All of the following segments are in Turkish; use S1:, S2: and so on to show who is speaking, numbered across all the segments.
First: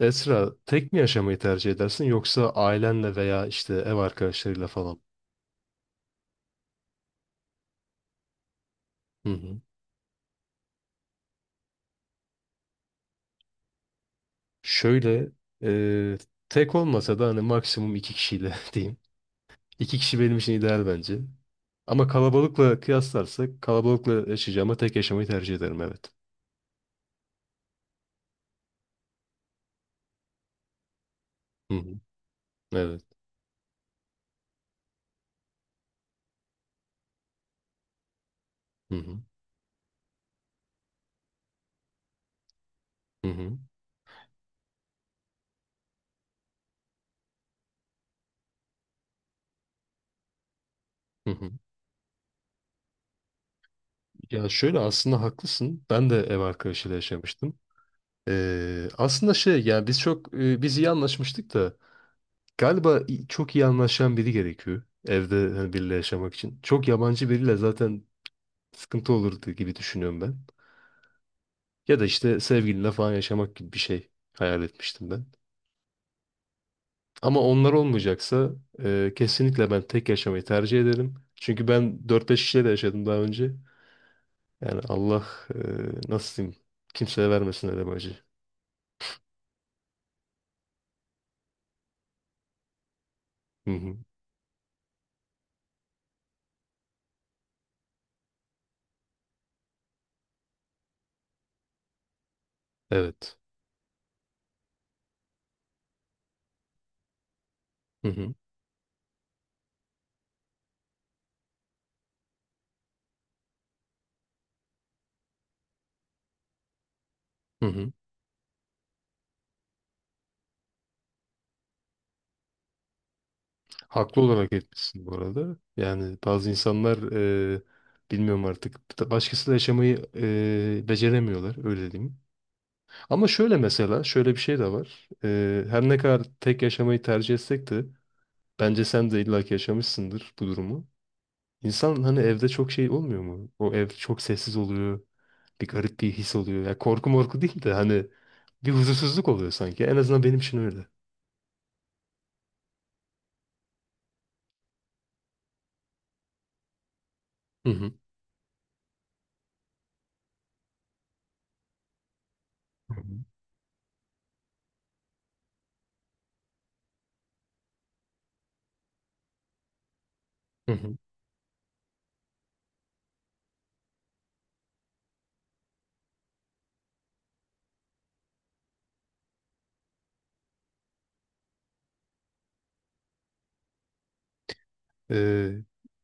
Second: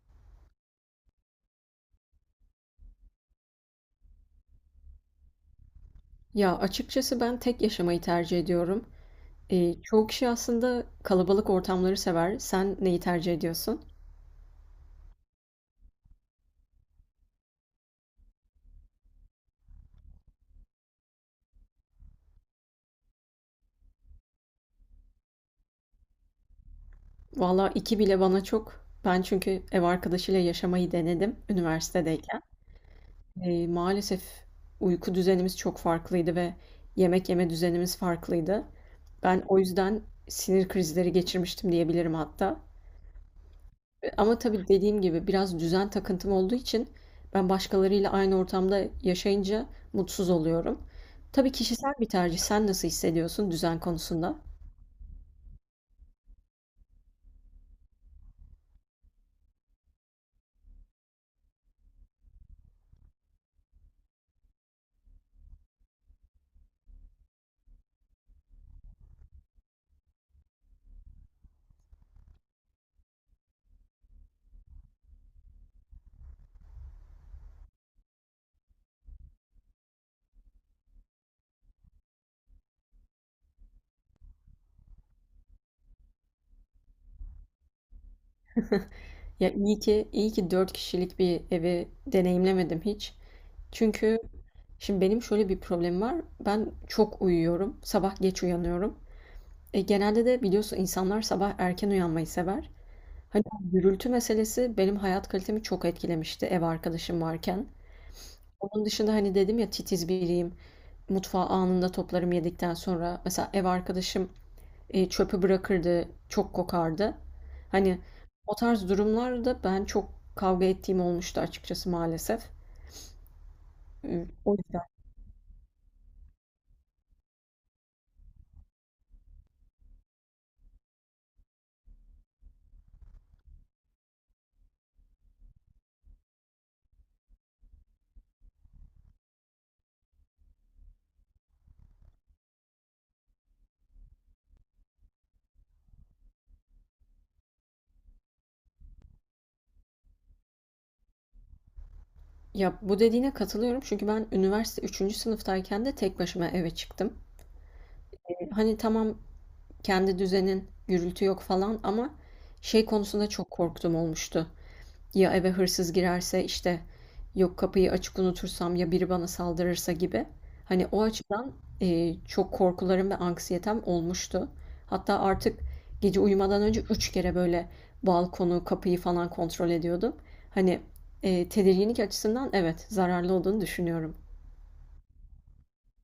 S1: Esra, tek mi yaşamayı tercih edersin yoksa ailenle veya işte ev arkadaşlarıyla falan?
S2: Ya açıkçası ben tek yaşamayı tercih ediyorum.
S1: Hı hı.
S2: Çoğu kişi aslında kalabalık ortamları sever. Sen neyi tercih ediyorsun?
S1: Şöyle, e, tek olmasa da hani maksimum iki kişiyle diyeyim. İki kişi benim için ideal bence. Ama kalabalıkla kıyaslarsak kalabalıkla yaşayacağıma tek yaşamayı tercih ederim, evet.
S2: Valla iki bile bana çok. Ben çünkü ev arkadaşıyla yaşamayı denedim
S1: Hı hı.
S2: üniversitedeyken.
S1: Evet.
S2: Maalesef uyku düzenimiz çok farklıydı ve yemek yeme düzenimiz farklıydı.
S1: Hı hı.
S2: Ben o yüzden sinir krizleri geçirmiştim diyebilirim hatta.
S1: Hı hı.
S2: Ama tabii dediğim gibi biraz düzen takıntım olduğu için ben başkalarıyla aynı ortamda yaşayınca mutsuz oluyorum.
S1: Hı hı.
S2: Tabii kişisel bir tercih. Sen nasıl hissediyorsun düzen konusunda?
S1: Ya şöyle, aslında haklısın. Ben de ev arkadaşıyla yaşamıştım. Aslında şey, yani biz iyi anlaşmıştık da. Galiba çok iyi anlaşan biri gerekiyor evde, hani biriyle yaşamak için. Çok yabancı biriyle zaten sıkıntı olurdu gibi düşünüyorum ben. Ya da işte sevgilinle falan yaşamak gibi bir şey hayal etmiştim ben. Ama onlar olmayacaksa kesinlikle ben tek yaşamayı tercih ederim. Çünkü ben dört beş kişiyle de yaşadım daha önce. Yani Allah e, nasıl diyeyim, kimseye vermesin öyle bir acı.
S2: Ya iyi ki 4 kişilik bir evi deneyimlemedim hiç.
S1: Hı hı.
S2: Çünkü şimdi benim şöyle bir problemim var. Ben çok uyuyorum. Sabah geç uyanıyorum. Genelde de biliyorsun insanlar sabah erken uyanmayı sever.
S1: Evet.
S2: Hani bu gürültü meselesi benim hayat kalitemi çok etkilemişti ev arkadaşım varken.
S1: Hı hı.
S2: Onun dışında hani dedim ya titiz biriyim. Mutfağı anında toplarım yedikten sonra. Mesela ev arkadaşım çöpü bırakırdı, çok kokardı.
S1: Hı hı.
S2: Hani o tarz durumlarda ben çok kavga ettiğim olmuştu açıkçası maalesef.
S1: Haklı
S2: E,
S1: olarak
S2: O yüzden.
S1: etmişsin bu arada. Yani bazı insanlar e, bilmiyorum, artık başkasıyla yaşamayı beceremiyorlar, öyle diyeyim. Ama şöyle, mesela şöyle bir şey de var. Her ne kadar tek yaşamayı tercih etsek de bence sen de illaki yaşamışsındır bu durumu. İnsan, hani evde çok şey olmuyor mu? O ev çok sessiz oluyor. Bir garip bir his oluyor. Ya korku morku değil de hani bir huzursuzluk oluyor sanki. En azından benim için öyle.
S2: Ya bu dediğine katılıyorum çünkü ben üniversite üçüncü sınıftayken de tek başıma eve çıktım.
S1: Hı hı.
S2: Hani tamam kendi düzenin, gürültü yok falan ama şey
S1: Hı hı.
S2: konusunda çok korktum olmuştu. Ya eve hırsız girerse işte yok kapıyı açık unutursam ya biri bana saldırırsa gibi.
S1: Hı
S2: Hani
S1: hı.
S2: o açıdan çok korkularım ve anksiyetem olmuştu. Hatta artık gece uyumadan önce üç kere böyle balkonu, kapıyı falan kontrol ediyordum. Hani tedirginlik açısından evet zararlı olduğunu düşünüyorum.
S1: Ee,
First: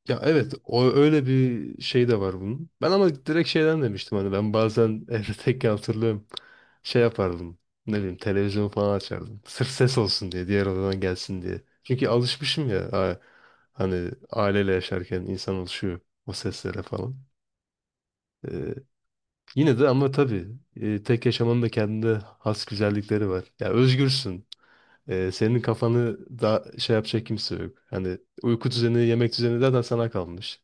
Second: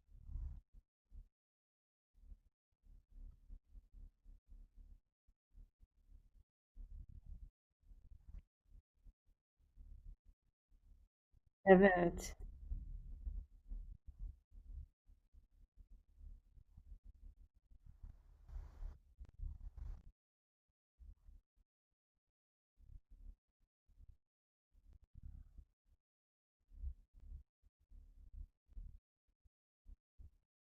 S1: ya evet, o öyle bir şey de var bunun. Ben ama direkt şeyden demiştim, hani ben bazen evde tekken hatırlıyorum, şey yapardım. Ne bileyim, televizyon falan açardım. Sırf ses olsun diye, diğer odadan gelsin diye. Çünkü
S2: Evet.
S1: alışmışım ya, hani aileyle yaşarken insan alışıyor o seslere falan. Ee, yine de, ama tabii tek yaşamanın da kendine has güzellikleri var. Ya özgürsün. Senin kafanı da şey yapacak kimse yok. Hani uyku düzeni, yemek düzeni zaten sana kalmış.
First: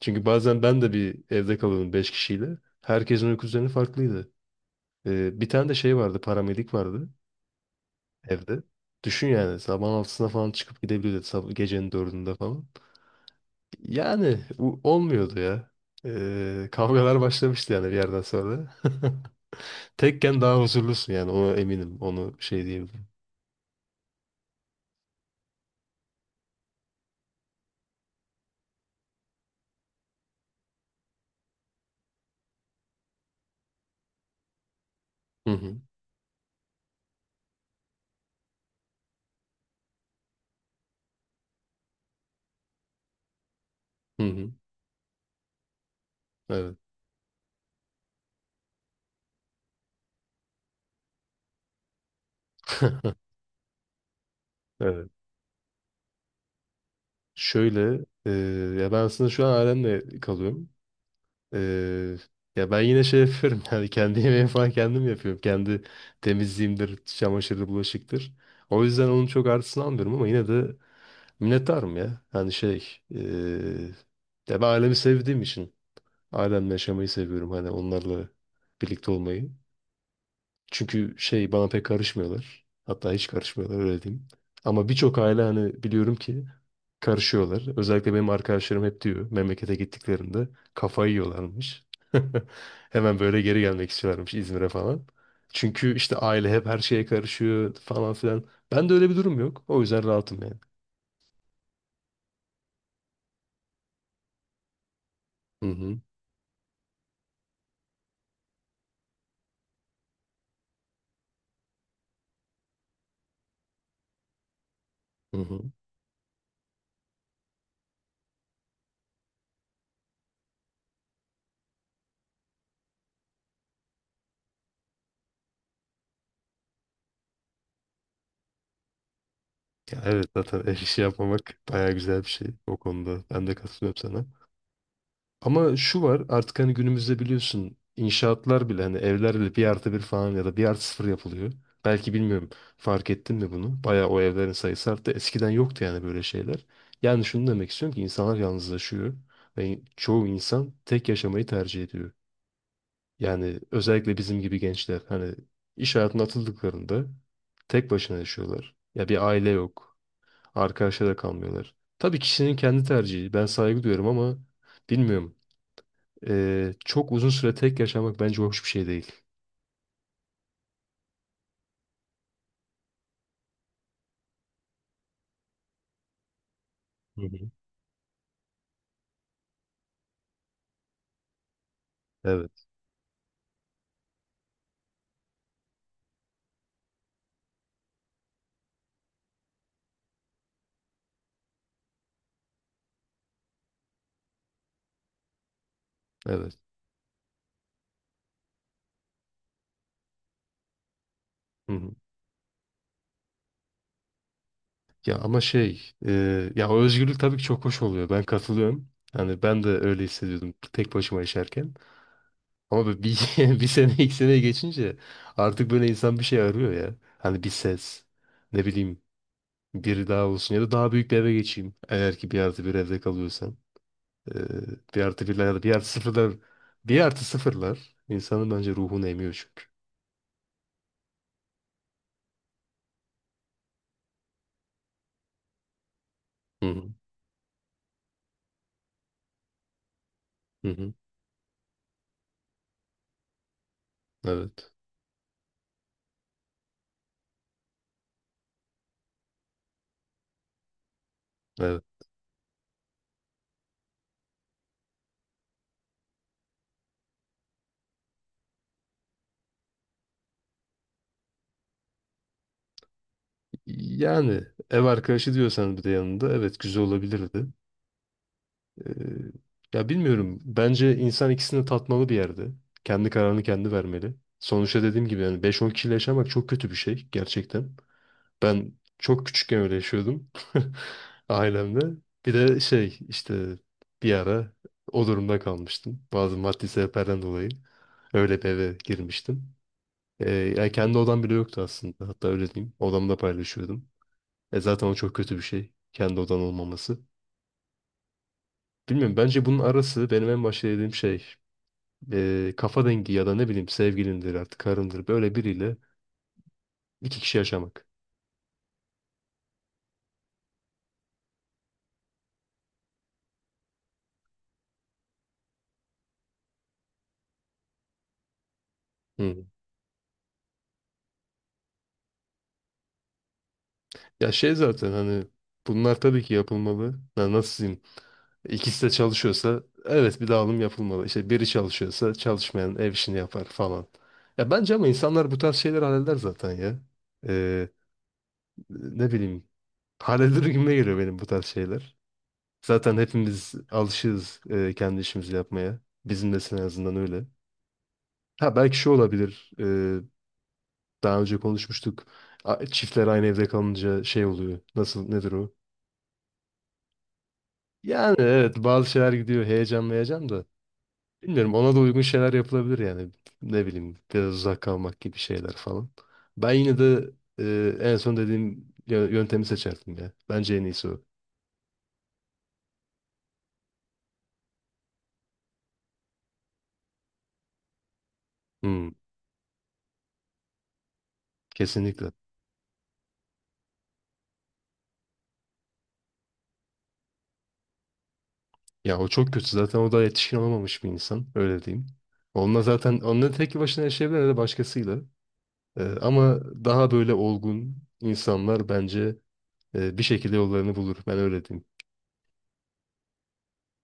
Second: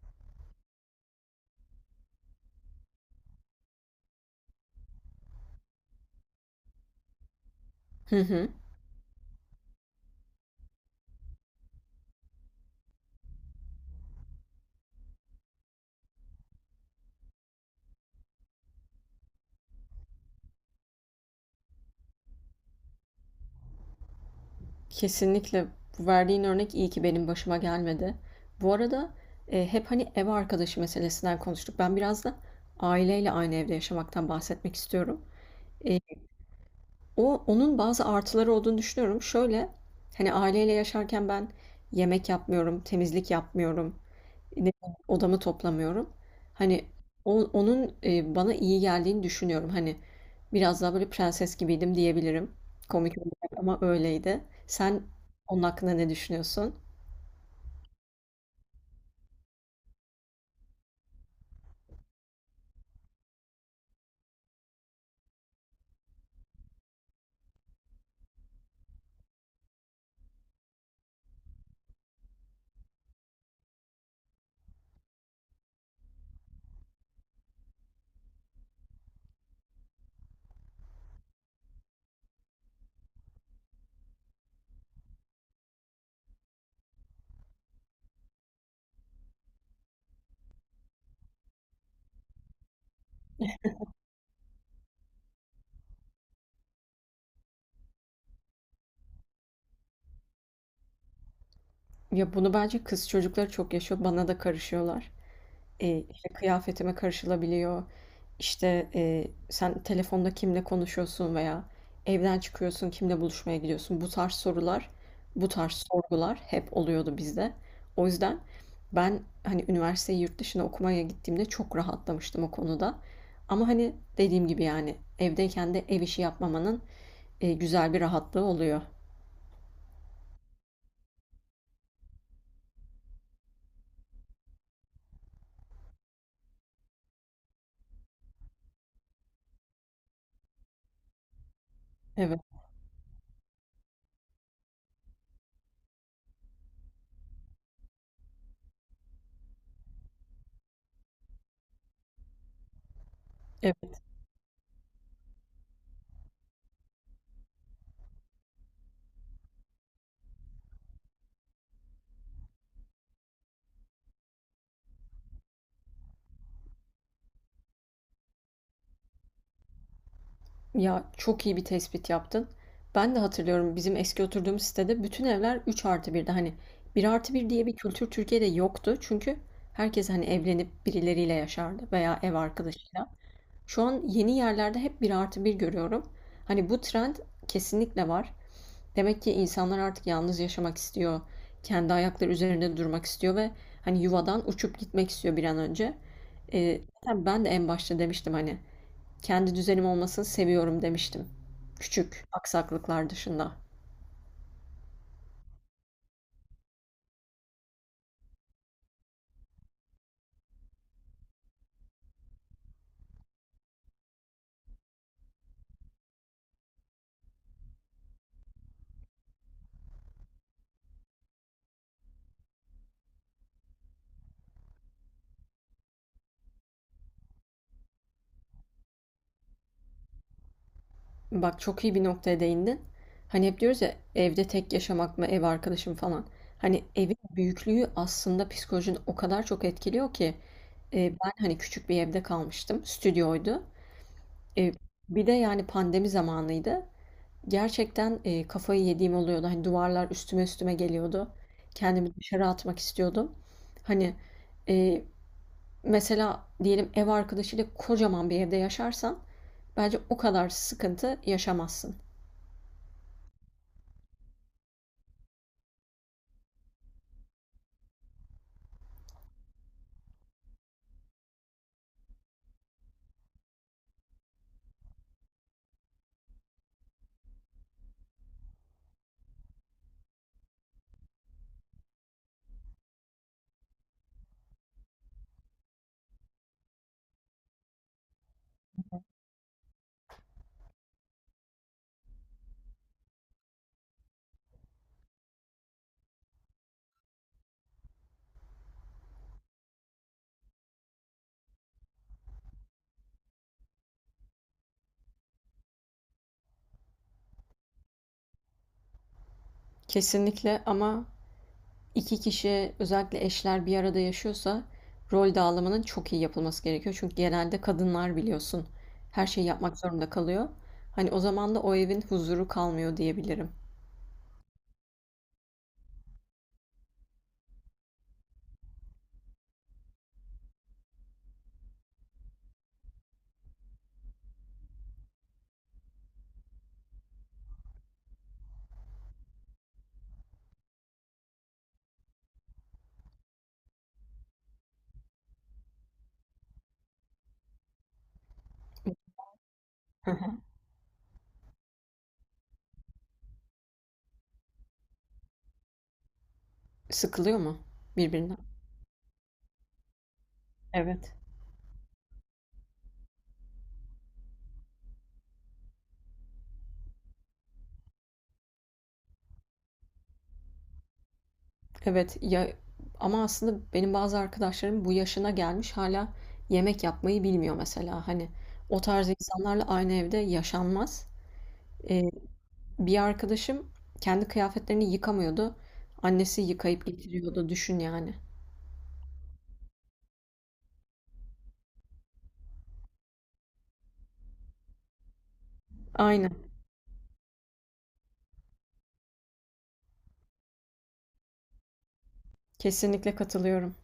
S1: Çünkü bazen ben de bir evde kalıyordum 5 kişiyle. Herkesin uyku düzeni farklıydı. Bir tane de şey vardı, paramedik vardı
S2: Hı hı.
S1: evde. Düşün yani, sabahın altısına falan çıkıp gidebiliyordu, gecenin dördünde falan. Yani olmuyordu ya. Kavgalar başlamıştı yani bir yerden sonra. Tekken daha huzurlusun yani, ona eminim. Onu şey diyebilirim.
S2: Kesinlikle bu verdiğin örnek iyi ki benim başıma gelmedi. Bu arada hep hani ev arkadaşı meselesinden konuştuk. Ben biraz da aileyle aynı evde yaşamaktan bahsetmek istiyorum.
S1: Hı hı.
S2: E, o onun bazı artıları olduğunu düşünüyorum. Şöyle hani aileyle yaşarken ben yemek yapmıyorum, temizlik yapmıyorum,
S1: Hı hı.
S2: ne bileyim, odamı toplamıyorum.
S1: Evet.
S2: Hani onun bana iyi geldiğini düşünüyorum. Hani biraz daha böyle prenses gibiydim diyebilirim. Komik olacak ama öyleydi. Sen
S1: Evet.
S2: onun hakkında ne düşünüyorsun?
S1: Şöyle ya ben aslında şu an ailemle kalıyorum. Ee, ya ben yine şey yapıyorum yani, kendi yemeğimi falan kendim yapıyorum. Kendi temizliğimdir, çamaşırdır, bulaşıktır. O yüzden onun çok artısını almıyorum, ama yine de minnettarım ya. Yani şey, ya ben ailemi sevdiğim için ailemle yaşamayı seviyorum. Hani onlarla birlikte olmayı. Çünkü şey, bana pek karışmıyorlar. Hatta hiç karışmıyorlar, öyle diyeyim. Ama birçok aile hani, biliyorum ki karışıyorlar. Özellikle benim arkadaşlarım hep diyor, memlekete gittiklerinde kafayı yiyorlarmış. Hemen böyle geri gelmek istiyorlarmış İzmir'e falan. Çünkü işte aile hep her şeye karışıyor falan filan. Ben de öyle bir durum yok. O yüzden rahatım yani.
S2: Ya bunu bence kız çocukları çok yaşıyor. Bana da karışıyorlar.
S1: Hı hı.
S2: İşte kıyafetime karışılabiliyor. İşte, sen telefonda kimle konuşuyorsun veya evden çıkıyorsun, kimle buluşmaya gidiyorsun? Bu tarz sorular,
S1: Hı
S2: bu
S1: hı.
S2: tarz sorgular hep oluyordu bizde. O yüzden ben, hani, üniversiteyi yurt dışına okumaya gittiğimde çok rahatlamıştım o konuda. Ama, hani, dediğim gibi, yani, evdeyken de ev işi yapmamanın, güzel bir rahatlığı oluyor.
S1: Ya evet, zaten ev işi yapmamak bayağı güzel bir şey o konuda. Ben de katılıyorum sana. Ama şu var artık, hani günümüzde biliyorsun, inşaatlar bile hani evlerle 1+1 falan ya da 1+0 yapılıyor. Belki
S2: Evet.
S1: bilmiyorum, fark ettin mi bunu? Bayağı o evlerin sayısı arttı. Eskiden yoktu yani böyle şeyler. Yani şunu demek istiyorum ki insanlar yalnızlaşıyor ve çoğu insan tek yaşamayı tercih ediyor. Yani özellikle bizim gibi gençler hani, iş hayatına atıldıklarında tek başına yaşıyorlar. Ya bir aile yok. Arkadaşlara da kalmıyorlar. Tabii kişinin kendi tercihi. Ben saygı duyuyorum ama bilmiyorum. Çok uzun süre tek yaşamak bence hoş bir şey değil.
S2: Ya çok iyi bir tespit yaptın. Ben de hatırlıyorum bizim eski oturduğumuz sitede bütün evler 3 artı 1'di. Hani bir
S1: Hı
S2: artı
S1: hı.
S2: bir diye bir kültür Türkiye'de yoktu. Çünkü herkes hani evlenip birileriyle yaşardı veya ev
S1: Evet,
S2: arkadaşıyla. Şu an yeni yerlerde hep bir artı bir görüyorum. Hani bu trend kesinlikle var. Demek ki insanlar artık yalnız yaşamak istiyor. Kendi ayakları üzerinde durmak istiyor ve hani yuvadan uçup gitmek istiyor bir an önce.
S1: evet.
S2: Zaten ben de en başta demiştim hani kendi düzenim olmasını seviyorum demiştim.
S1: Hı hı.
S2: Küçük aksaklıklar dışında.
S1: Ya ama şey, ya o özgürlük tabii ki çok hoş oluyor. Ben katılıyorum. Yani ben de öyle hissediyordum tek başıma yaşarken. Ama böyle bir, bir sene iki sene geçince artık böyle insan bir şey arıyor ya. Hani bir ses, ne bileyim, biri daha olsun ya da daha büyük bir eve geçeyim. Eğer ki 1+1 evde kalıyorsam. Ee, bir artı birler ya da bir artı sıfırlar. Bir artı sıfırlar insanın bence ruhunu emiyor çünkü.
S2: Bak çok iyi bir noktaya değindin. Hani hep diyoruz ya evde tek yaşamak mı, ev arkadaşım falan.
S1: Hı hı.
S2: Hani evin büyüklüğü aslında psikolojini o kadar çok etkiliyor ki.
S1: Hı hı.
S2: Ben hani küçük bir evde kalmıştım. Stüdyoydu. E,
S1: Evet.
S2: Bir de yani pandemi zamanıydı. Gerçekten kafayı yediğim oluyordu. Hani duvarlar üstüme üstüme geliyordu.
S1: Evet.
S2: Kendimi dışarı atmak istiyordum. Hani e, Mesela diyelim ev arkadaşıyla kocaman bir evde yaşarsan bence o kadar sıkıntı yaşamazsın.
S1: Yani ev arkadaşı diyorsan bir de yanında, evet, güzel olabilirdi. Ee, ya bilmiyorum. Bence insan ikisini tatmalı bir yerde. Kendi kararını kendi vermeli. Sonuçta dediğim gibi yani, beş on kişiyle yaşamak çok kötü bir şey gerçekten. Ben çok küçükken öyle yaşıyordum ailemle. Bir de şey, işte bir ara o durumda kalmıştım. Bazı maddi sebeplerden dolayı öyle bir eve girmiştim. Yani kendi odam bile yoktu aslında. Hatta öyle diyeyim, odamda paylaşıyordum. E zaten o çok kötü bir şey, kendi odan olmaması. Bilmiyorum, bence bunun arası benim en başta dediğim şey, kafa dengi ya da ne bileyim, sevgilindir artık, karındır, böyle biriyle iki kişi yaşamak.
S2: Kesinlikle ama iki kişi özellikle eşler bir arada yaşıyorsa rol dağılımının çok iyi yapılması gerekiyor. Çünkü genelde kadınlar biliyorsun her
S1: Hı.
S2: şeyi yapmak zorunda kalıyor. Hani o zaman da o evin huzuru kalmıyor diyebilirim.
S1: Ya şey, zaten hani bunlar tabii ki yapılmalı. Ya nasıl diyeyim? İkisi de çalışıyorsa evet bir dağılım yapılmalı. İşte biri çalışıyorsa çalışmayan ev işini yapar falan. Ya bence ama insanlar bu tarz şeyler halleder zaten ya. E, ne bileyim, halleder gibime geliyor benim bu tarz şeyler. Zaten hepimiz alışığız kendi işimizi yapmaya. Bizim de en azından öyle. Ha belki şu olabilir. e,
S2: Hı hı.
S1: daha önce konuşmuştuk. Çiftler aynı evde kalınca şey oluyor. Nasıl, nedir o?
S2: Sıkılıyor mu
S1: Yani
S2: birbirinden?
S1: evet, bazı şeyler gidiyor. Heyecan, heyecan da.
S2: Evet.
S1: Bilmiyorum, ona da uygun şeyler yapılabilir yani. Ne bileyim, biraz uzak kalmak gibi şeyler falan. Ben yine de en son dediğim yöntemi seçerdim ya. Bence en iyisi o.
S2: Evet ya, ama aslında benim bazı arkadaşlarım bu yaşına gelmiş hala yemek yapmayı bilmiyor mesela. Hani o
S1: Hmm,
S2: tarz insanlarla aynı evde yaşanmaz. Eee,
S1: kesinlikle.
S2: Bir arkadaşım kendi kıyafetlerini yıkamıyordu. Annesi yıkayıp getiriyordu. Düşün yani.
S1: Ya o çok kötü. Zaten o da yetişkin olamamış bir insan, öyle diyeyim. Onunla zaten, onunla tek başına yaşayabilir ya da başkasıyla.
S2: Aynen.
S1: Ama daha böyle olgun insanlar bence bir şekilde yollarını bulur. Ben öyle diyeyim.
S2: Kesinlikle katılıyorum.